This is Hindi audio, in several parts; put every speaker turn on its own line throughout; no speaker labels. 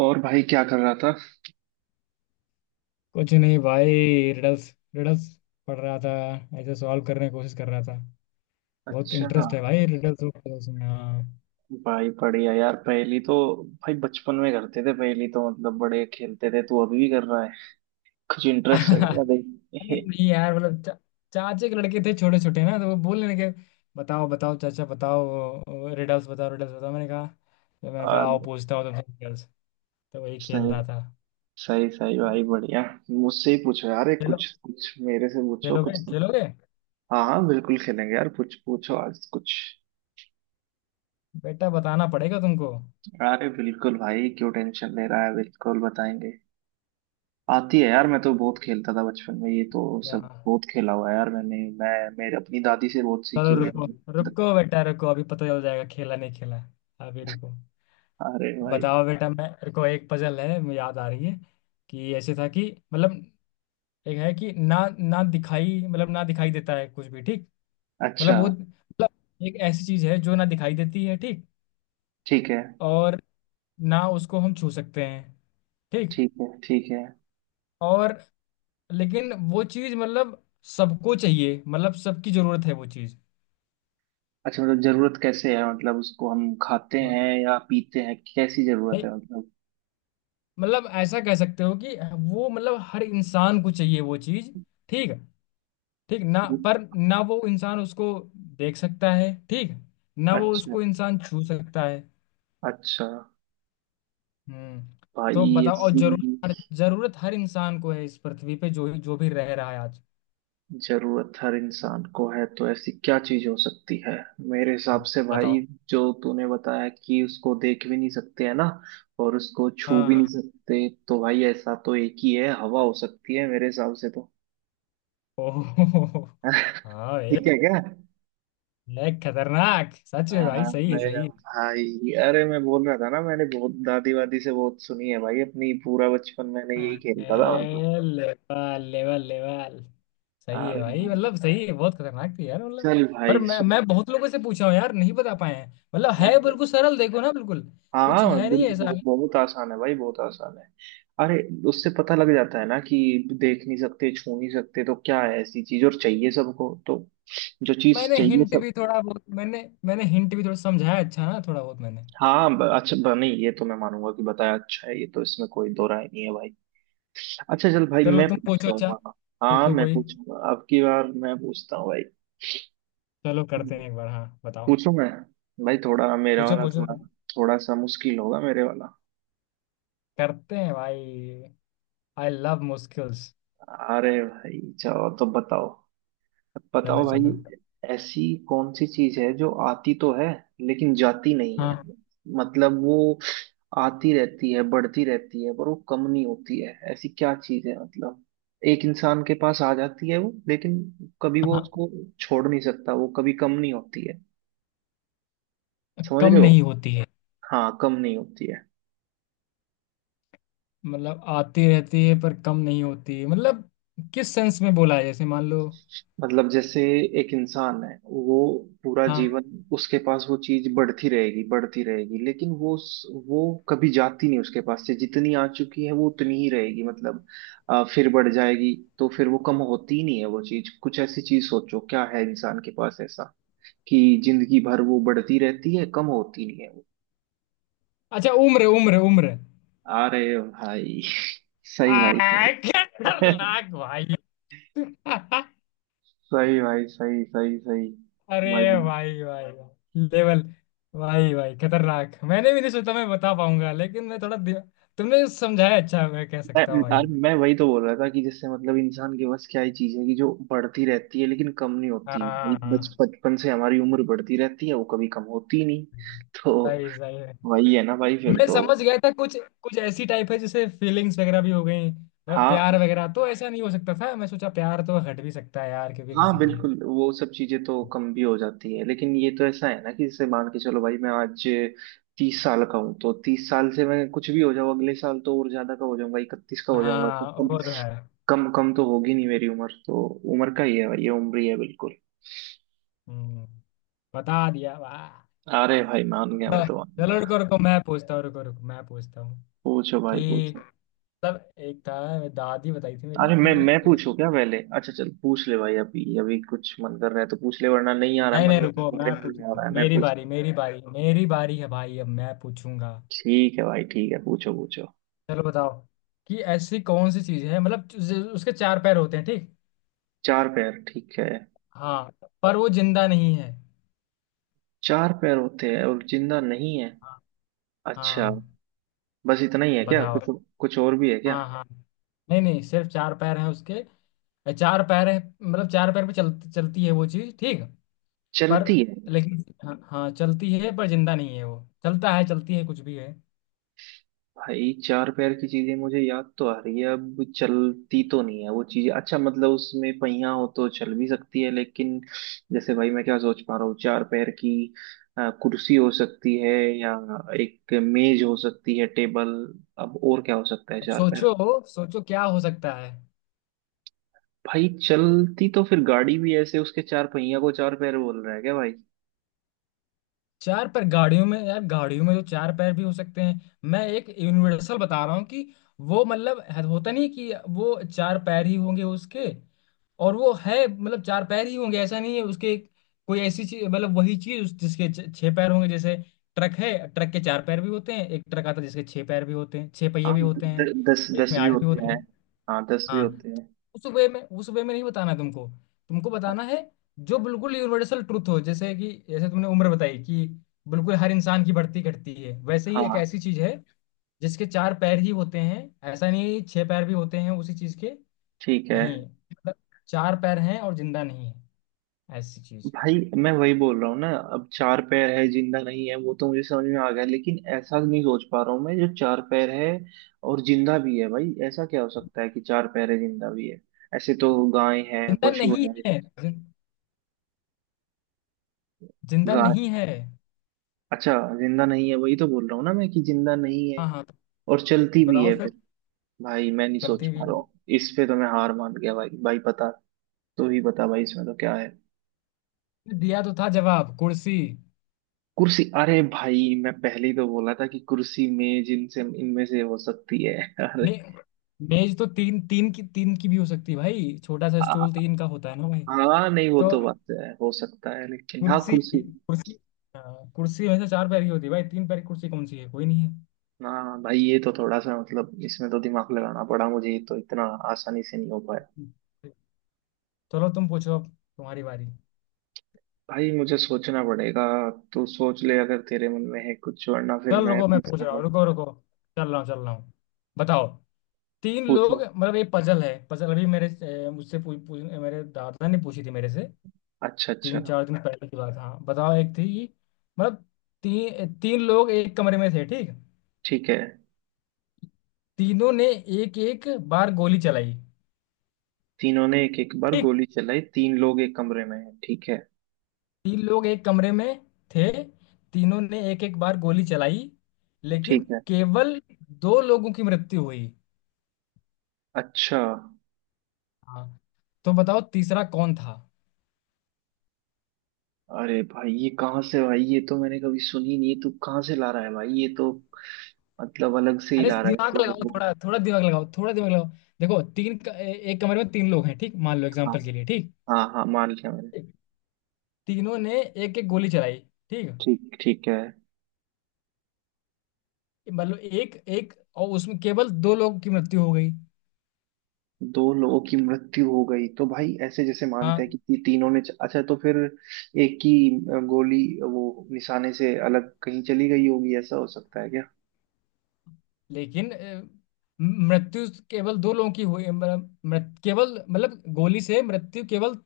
और भाई क्या कर रहा था?
कुछ नहीं भाई। रिडल्स। रिडल्स पढ़ रहा था, ऐसे सॉल्व करने की कोशिश कर रहा था। बहुत
अच्छा।
इंटरेस्ट है भाई रिडल्स और puzzles में। हाँ।
भाई बढ़िया यार, पहेली तो। भाई, बचपन में करते थे पहेली तो, मतलब बड़े खेलते थे, तू अभी भी कर रहा है? कुछ इंटरेस्ट है क्या
अरे
भाई?
नहीं यार, मतलब चाचे के लड़के थे छोटे छोटे ना, तो वो बोलने लगे बताओ बताओ चाचा, बताओ रिडल्स, बताओ रिडल्स बताओ। मैंने कहा, तो मैंने कहा
और
आओ पूछता हूँ तुमसे रिडल्स। तो वही खेल
सही
रहा था।
सही सही भाई, बढ़िया। मुझसे ही पूछो यार, एक
खेलो,
कुछ कुछ मेरे से पूछो
खेलोगे
कुछ तो।
खेलोगे?
हाँ हाँ, बिल्कुल खेलेंगे यार, कुछ पूछो आज कुछ।
बेटा बताना पड़ेगा तुमको।
अरे बिल्कुल भाई, क्यों टेंशन ले रहा है, बिल्कुल बताएंगे। आती है यार, मैं तो बहुत खेलता था बचपन में, ये तो
क्या,
सब बहुत खेला हुआ है यार, मैंने मैं मेरे अपनी दादी से बहुत सीखी
चलो
हुई
रुको।
है।
रुको बेटा रुको, अभी पता चल जाएगा खेला नहीं खेला। अभी रुको।
अरे भाई।
बताओ बेटा, मैं मेरे को एक पजल है, मुझे याद आ रही है। कि ऐसे था कि, मतलब, एक है कि ना, ना दिखाई मतलब ना दिखाई देता है कुछ भी, ठीक। मतलब
अच्छा।
वो, मतलब, एक ऐसी चीज है जो ना दिखाई देती है, ठीक।
ठीक है
और ना उसको हम छू सकते हैं, ठीक।
ठीक है। ठीक है।
और, लेकिन वो चीज मतलब सबको चाहिए, मतलब सबकी जरूरत है वो चीज।
अच्छा, मतलब जरूरत कैसे है, मतलब उसको हम खाते
हाँ,
हैं या पीते हैं, कैसी जरूरत
नहीं,
है मतलब?
मतलब ऐसा कह सकते हो कि वो, मतलब, हर इंसान को चाहिए वो चीज। ठीक है ठीक ना, पर ना वो इंसान उसको देख सकता है, ठीक। ना वो
अच्छा।
उसको इंसान छू सकता है।
अच्छा।
तो
भाई
बताओ, और
ऐसी
जरूरत हर इंसान को है इस पृथ्वी पे, जो जो भी रह रहा है आज।
जरूरत हर इंसान को है तो ऐसी क्या चीज हो सकती है? मेरे हिसाब से भाई,
बताओ।
जो तूने बताया कि उसको देख भी नहीं सकते है ना, और उसको छू
हाँ
भी नहीं
हाँ।
सकते, तो भाई ऐसा तो एक ही है, हवा हो सकती है मेरे हिसाब से तो।
ओहो। हाँ ये
ठीक है क्या?
ये खतरनाक सच में
हाँ,
भाई, सही है
मैं।
सही है।
भाई, अरे मैं बोल रहा था ना, मैंने बहुत दादी वादी से बहुत सुनी है भाई, अपनी पूरा बचपन मैंने यही खेलता था मैं तो।
Level level level. सही है
अरे
भाई,
भाई।
मतलब सही है, बहुत खतरनाक थी यार मतलब।
चल
पर
भाई सुन।
मैं बहुत लोगों से पूछा हूँ यार, नहीं बता पाए हैं। मतलब है बिल्कुल सरल, देखो ना, बिल्कुल कुछ
हाँ,
है
बिल-
नहीं ऐसा।
बहु- बहुत आसान है भाई, बहुत आसान है। अरे, उससे पता लग जाता है ना कि देख नहीं सकते, छू नहीं सकते, तो क्या है ऐसी चीज और चाहिए सबको तो? जो चीज
मैंने
चाहिए
हिंट
सब।
भी थोड़ा बहुत, मैंने मैंने हिंट भी थोड़ा समझाया अच्छा ना, थोड़ा बहुत मैंने।
हाँ, अच्छा नहीं, ये तो मैं मानूंगा कि बताया अच्छा है, ये तो इसमें कोई दो राय नहीं है भाई। अच्छा चल भाई
चलो
मैं
तुम पूछो
पूछता
अच्छा।
हूँ, हाँ। हाँ,
पूछो
मैं
कोई,
पूछूंगा अब की बार, मैं पूछता हूँ भाई।
चलो करते हैं एक बार। हाँ बताओ,
पूछूं मैं? भाई थोड़ा मेरा
पूछो
वाला
पूछो,
थोड़ा, थोड़ा सा मुश्किल होगा मेरे वाला।
करते हैं भाई, आई लव मुश्किल्स।
अरे भाई चलो, तो बताओ, बताओ
चलो
भाई।
चलो।
ऐसी कौन सी चीज है जो आती तो है लेकिन जाती नहीं है?
हाँ।
मतलब वो आती रहती है, बढ़ती रहती है, पर वो कम नहीं होती है, ऐसी क्या चीज है मतलब? एक इंसान के पास आ जाती है वो, लेकिन कभी वो
हाँ,
उसको छोड़ नहीं सकता, वो कभी कम नहीं होती है। समझ
कम
रहे हो?
नहीं होती है।
हाँ, कम नहीं होती है।
मतलब आती रहती है पर कम नहीं होती, मतलब किस सेंस में बोला है? जैसे मान लो।
मतलब जैसे एक इंसान है वो पूरा
हाँ।
जीवन, उसके पास वो चीज बढ़ती रहेगी बढ़ती रहेगी, लेकिन वो उस- वो कभी जाती नहीं उसके पास से, जितनी आ चुकी है वो उतनी ही रहेगी मतलब, फिर बढ़ जाएगी। तो फिर वो कम होती ही नहीं है, वो चीज। कुछ ऐसी चीज सोचो क्या है इंसान के पास ऐसा कि जिंदगी भर वो बढ़ती रहती है, कम होती नहीं है वो।
अच्छा, उम्र उम्र उम्र!
अरे भाई सही भाई
क्या
सही।
खतरनाक भाई!
सही भाई सही सही सही।
अरे
भाई,
भाई भाई भाई, लेवल! भाई भाई खतरनाक, मैंने भी नहीं सोचा मैं बता पाऊंगा, लेकिन मैं थोड़ा तुमने समझाया अच्छा, मैं कह
मैं
सकता हूँ भाई।
मैं वही तो बोल रहा था कि जैसे मतलब इंसान के बस क्या ही चीज है कि जो बढ़ती रहती है लेकिन कम नहीं होती भाई,
हाँ।
बच
हाँ।
बचपन से हमारी उम्र बढ़ती रहती है, वो कभी कम होती ही नहीं। तो
सही, सही है।
वही है ना भाई फिर
मैं
तो।
समझ गया था कुछ, कुछ ऐसी टाइप है, जैसे फीलिंग्स वगैरह भी हो गई। मतलब
हाँ
प्यार वगैरह तो ऐसा नहीं हो सकता था, मैं सोचा प्यार तो हट भी सकता है यार क्योंकि
हाँ,
किसी के लिए।
बिल्कुल वो सब चीजें तो कम भी हो जाती है, लेकिन ये तो ऐसा है ना कि जैसे मान के चलो भाई, मैं आज 30 साल का हूँ, तो 30 साल से मैं कुछ भी हो जाऊँ, अगले साल तो और ज्यादा का हो जाऊंगा, 31 का हो जाऊंगा, तो
हाँ
कम
वो तो है।
कम कम तो होगी नहीं मेरी उम्र तो। उम्र का ही है भाई, ये उम्र ही है बिल्कुल।
हम्म, बता दिया, वाह!
अरे भाई मान गया, मैं
हाँ,
तो मान
चलो
गया।
रुको रुको मैं पूछता हूँ, रुको रुको मैं पूछता हूँ।
पूछो भाई
कि
पूछो।
मतलब एक था, दादी बताई थी मेरी
अरे मैं
कि
मैं
एक,
पूछू क्या पहले? अच्छा चल पूछ ले भाई, अभी अभी कुछ मन कर रहा है तो पूछ ले, वरना नहीं आ रहा है
नहीं
मन
नहीं
में
रुको,
तो,
मैं
मेरे मन में आ
पूछूंगा,
रहा है मैं
मेरी
पूछता
बारी
हूँ।
मेरी बारी, मेरी बारी है भाई, अब मैं पूछूंगा।
ठीक है भाई ठीक है, पूछो पूछो।
चलो बताओ। कि ऐसी कौन सी चीज है मतलब, उसके चार पैर होते हैं, ठीक।
चार पैर? ठीक है।
हाँ पर वो जिंदा नहीं है।
चार पैर होते हैं और जिंदा नहीं है?
हाँ।
अच्छा।
हाँ,
बस इतना ही है क्या,
बताओ।
कुछ कुछ और भी है क्या?
हाँ हाँ, नहीं नहीं, सिर्फ चार पैर हैं उसके। चार पैर हैं, मतलब चार पैर पे चलती है वो चीज, ठीक। पर,
चलती है?
लेकिन हाँ हाँ चलती है, पर जिंदा नहीं है वो। चलता है चलती है कुछ भी है।
भाई चार पैर की चीजें मुझे याद तो आ रही है, अब चलती तो नहीं है वो चीजें, अच्छा मतलब उसमें पहिया हो तो चल भी सकती है लेकिन, जैसे भाई मैं क्या सोच पा रहा हूँ चार पैर की, कुर्सी हो सकती है, या एक मेज हो सकती है, टेबल। अब और क्या हो सकता है
अब
चार पैर?
सोचो, सोचो क्या हो सकता है।
भाई चलती तो फिर गाड़ी भी, ऐसे उसके चार पहिया को चार पैर बोल रहा है क्या भाई?
चार पैर गाड़ियों में यार, गाड़ियों में जो चार पैर भी हो सकते हैं। मैं एक यूनिवर्सल बता रहा हूँ कि वो मतलब होता नहीं कि वो चार पैर ही होंगे उसके। और वो है मतलब चार पैर ही होंगे ऐसा नहीं है उसके। कोई ऐसी चीज, मतलब वही चीज जिसके छह पैर होंगे, जैसे ट्रक है, ट्रक के चार पैर भी होते हैं, एक ट्रक आता है जिसके छह पैर भी होते हैं, छह पहिए
हाँ
भी
द,
होते
द,
हैं,
दस
एक
दस
में
भी
आठ भी
होते
होते
हैं।
हैं।
हाँ 10 भी
हाँ,
होते हैं।
उस वे में, उस वे में नहीं बताना तुमको। तुमको बताना है जो बिल्कुल यूनिवर्सल ट्रुथ हो, जैसे कि जैसे तुमने उम्र बताई कि बिल्कुल हर इंसान की बढ़ती घटती है, वैसे ही एक
हाँ
ऐसी चीज है जिसके चार पैर ही होते हैं। ऐसा नहीं है कि छह पैर भी होते हैं उसी चीज के,
ठीक है
नहीं। मतलब चार पैर हैं और जिंदा नहीं है, ऐसी चीज।
भाई। मैं वही बोल रहा हूँ ना, अब चार पैर है जिंदा नहीं है वो तो मुझे समझ में आ गया, लेकिन ऐसा नहीं सोच पा रहा हूँ मैं जो चार पैर है और जिंदा भी है भाई, ऐसा क्या हो सकता है कि चार पैर है जिंदा भी है? ऐसे तो गाय है,
जिंदा
पशु
नहीं
है।
है, जिंदा
गाय।
नहीं है।
अच्छा। जिंदा नहीं है, वही तो बोल रहा हूँ ना मैं कि जिंदा नहीं है,
हाँ हाँ तो
और चलती भी
बताओ
है फिर?
फिर,
भाई मैं नहीं सोच
चलती भी
पा रहा
है।
हूँ, इस पे तो मैं हार मान गया भाई। भाई पता तो ही बता भाई, इसमें तो क्या है?
दिया तो था जवाब, कुर्सी।
कुर्सी? अरे भाई मैं पहले ही तो बोला था कि कुर्सी मेज इनसे इनमें से हो सकती है।
मे,
अरे,
मेज तो तीन तीन की, तीन की भी हो सकती है भाई, छोटा सा स्टूल
हाँ
तीन का होता है ना भाई।
हाँ, नहीं वो
तो
तो बात है हो सकता है, लेकिन हाँ
कुर्सी
कुर्सी।
कुर्सी, हाँ, कुर्सी वैसे चार पैर की होती है भाई, तीन पैर की कुर्सी कौन सी है? कोई नहीं
हाँ भाई, ये तो थोड़ा सा मतलब, इसमें तो दिमाग लगाना पड़ा मुझे, ये तो इतना आसानी से नहीं हो पाया।
है। चलो तुम पूछो, अब तुम्हारी बारी।
भाई मुझे सोचना पड़ेगा, तू सोच ले अगर तेरे मन में है कुछ, वरना फिर
चल
मैं
रुको मैं पूछ रहा हूँ,
पूछूंगा।
रुको रुको। चल रहा हूँ चल रहा हूँ। बताओ, तीन लोग,
पूछूं?
मतलब ये पजल है, पजल अभी मेरे, मुझसे पूछ, मेरे दादा ने पूछी थी मेरे से,
अच्छा अच्छा।
तीन चार दिन पहले की बात। हाँ बताओ, एक थी मतलब, तीन तीन लोग एक कमरे में थे, ठीक।
ठीक है।
तीनों ने एक एक बार गोली चलाई।
तीनों ने एक एक बार
ठीक,
गोली चलाई, तीन लोग एक कमरे में हैं ठीक है?
तीन लोग एक कमरे में थे, तीनों ने एक एक बार गोली चलाई, लेकिन
ठीक है।
केवल दो लोगों की मृत्यु हुई।
अच्छा।
हाँ तो बताओ तीसरा कौन था?
अरे भाई ये कहाँ से भाई, ये तो मैंने कभी सुनी नहीं, तू कहाँ से ला रहा है भाई, ये तो मतलब अलग से ही
अरे
ला रहा है
दिमाग
तो।
लगाओ थोड़ा, थोड़ा दिमाग लगाओ, थोड़ा दिमाग लगाओ। देखो, तीन एक कमरे में तीन लोग हैं, ठीक, मान लो एग्जांपल के लिए, ठीक।
हाँ हाँ मान लिया मैंने।
तीनों ने एक एक गोली चलाई, ठीक,
ठीक, ठीक है।
मतलब एक एक। और उसमें केवल दो लोगों की मृत्यु हो गई।
दो लोगों की मृत्यु हो गई तो भाई, ऐसे जैसे मानते
हाँ
हैं कि तीनों ने, अच्छा तो फिर एक की गोली वो निशाने से अलग कहीं चली गई होगी, ऐसा हो सकता है क्या?
लेकिन मृत्यु केवल दो लोगों की हुई, मतलब केवल मतलब गोली से मृत्यु केवल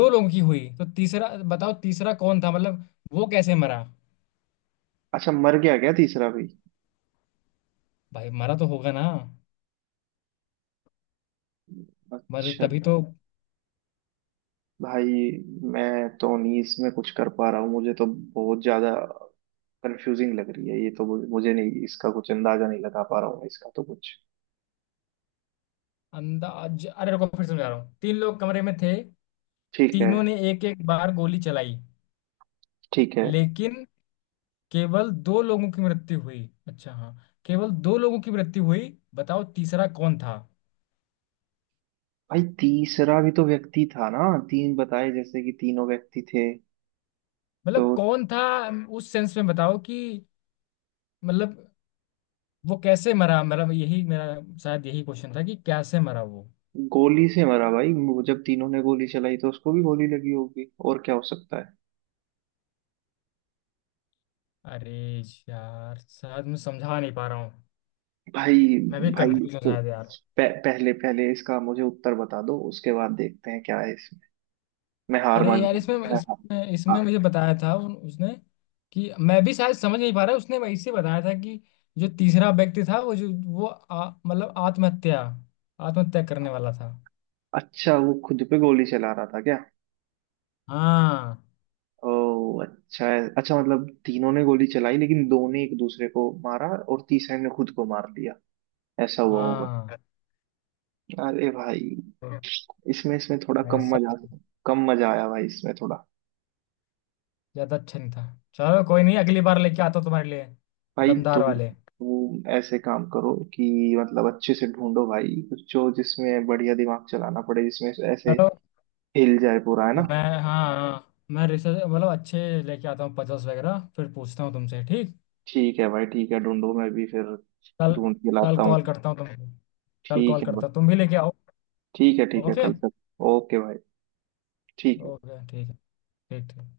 दो लोगों की हुई। तो तीसरा, बताओ तीसरा कौन था, मतलब वो कैसे मरा?
अच्छा मर गया क्या तीसरा भी?
भाई मरा तो होगा ना, मर
अच्छा।
तभी तो।
भाई मैं तो नहीं इसमें कुछ कर पा रहा हूँ, मुझे तो बहुत ज्यादा कंफ्यूजिंग लग रही है ये तो, मुझे मुझे नहीं, इसका कुछ अंदाजा नहीं लगा पा रहा हूँ मैं, इसका तो कुछ।
अंदाज, अरे रुको फिर समझा रहा हूँ, तीन लोग कमरे में थे,
ठीक है।
तीनों ने एक एक बार गोली चलाई,
ठीक है
लेकिन केवल दो लोगों की मृत्यु हुई। अच्छा हाँ, केवल दो लोगों की मृत्यु हुई, बताओ तीसरा कौन था,
भाई, तीसरा भी तो व्यक्ति था ना, तीन बताए जैसे कि तीनों व्यक्ति थे तो?
मतलब कौन था। उस सेंस में बताओ कि मतलब वो कैसे मरा, मतलब यही मेरा, शायद यही क्वेश्चन था कि कैसे मरा वो।
गोली से मरा भाई वो, जब तीनों ने गोली चलाई तो उसको भी गोली लगी होगी, और क्या हो सकता है?
अरे यार, शायद मैं समझा नहीं पा रहा हूँ,
भाई।
मैं भी
भाई
कंफ्यूज हूँ
तो
शायद यार।
पहले पहले इसका मुझे उत्तर बता दो, उसके बाद देखते हैं क्या है इसमें। मैं हार
अरे
मान
यार
जाऊंगा,
इसमें
मैं हार।
इसमें
हाँ।
मुझे बताया था उसने कि, मैं भी शायद समझ नहीं पा रहा, उसने वैसे बताया था कि जो तीसरा व्यक्ति था वो जो वो मतलब आत्महत्या, आत्महत्या करने वाला था।
अच्छा, वो खुद पे गोली चला रहा था क्या?
हाँ।
ओ अच्छा है, अच्छा मतलब तीनों ने गोली चलाई लेकिन दो ने एक दूसरे को मारा और तीसरे ने खुद को मार दिया, ऐसा हुआ होगा।
हाँ
अरे भाई,
तो
इसमें इसमें थोड़ा कम
ऐसा
मजा, कम मजा आया भाई, इसमें थोड़ा।
ज्यादा अच्छा नहीं था। चलो कोई नहीं, अगली बार लेके आता हूँ तुम्हारे लिए
भाई तो
दमदार वाले।
वो ऐसे काम करो कि मतलब अच्छे से ढूंढो भाई कुछ, जो जिसमें बढ़िया दिमाग चलाना पड़े, जिसमें ऐसे
चलो,
हिल जाए पूरा, है ना?
मैं हाँ हाँ, मैं रिसर्च, मतलब अच्छे लेके आता हूँ पजल्स वगैरह, फिर पूछता हूँ तुमसे, ठीक।
ठीक है भाई ठीक है, ढूंढो मैं भी फिर
कल,
ढूंढ के
कल
लाता हूँ।
कॉल करता हूँ तुमको, कल
ठीक
कॉल
है
करता हूँ,
भाई,
तुम भी लेके आओ।
ठीक है, ठीक है
ओके।
कल तक। ओके भाई, ठीक है।
ओके ठीक है, ठीक ठीक।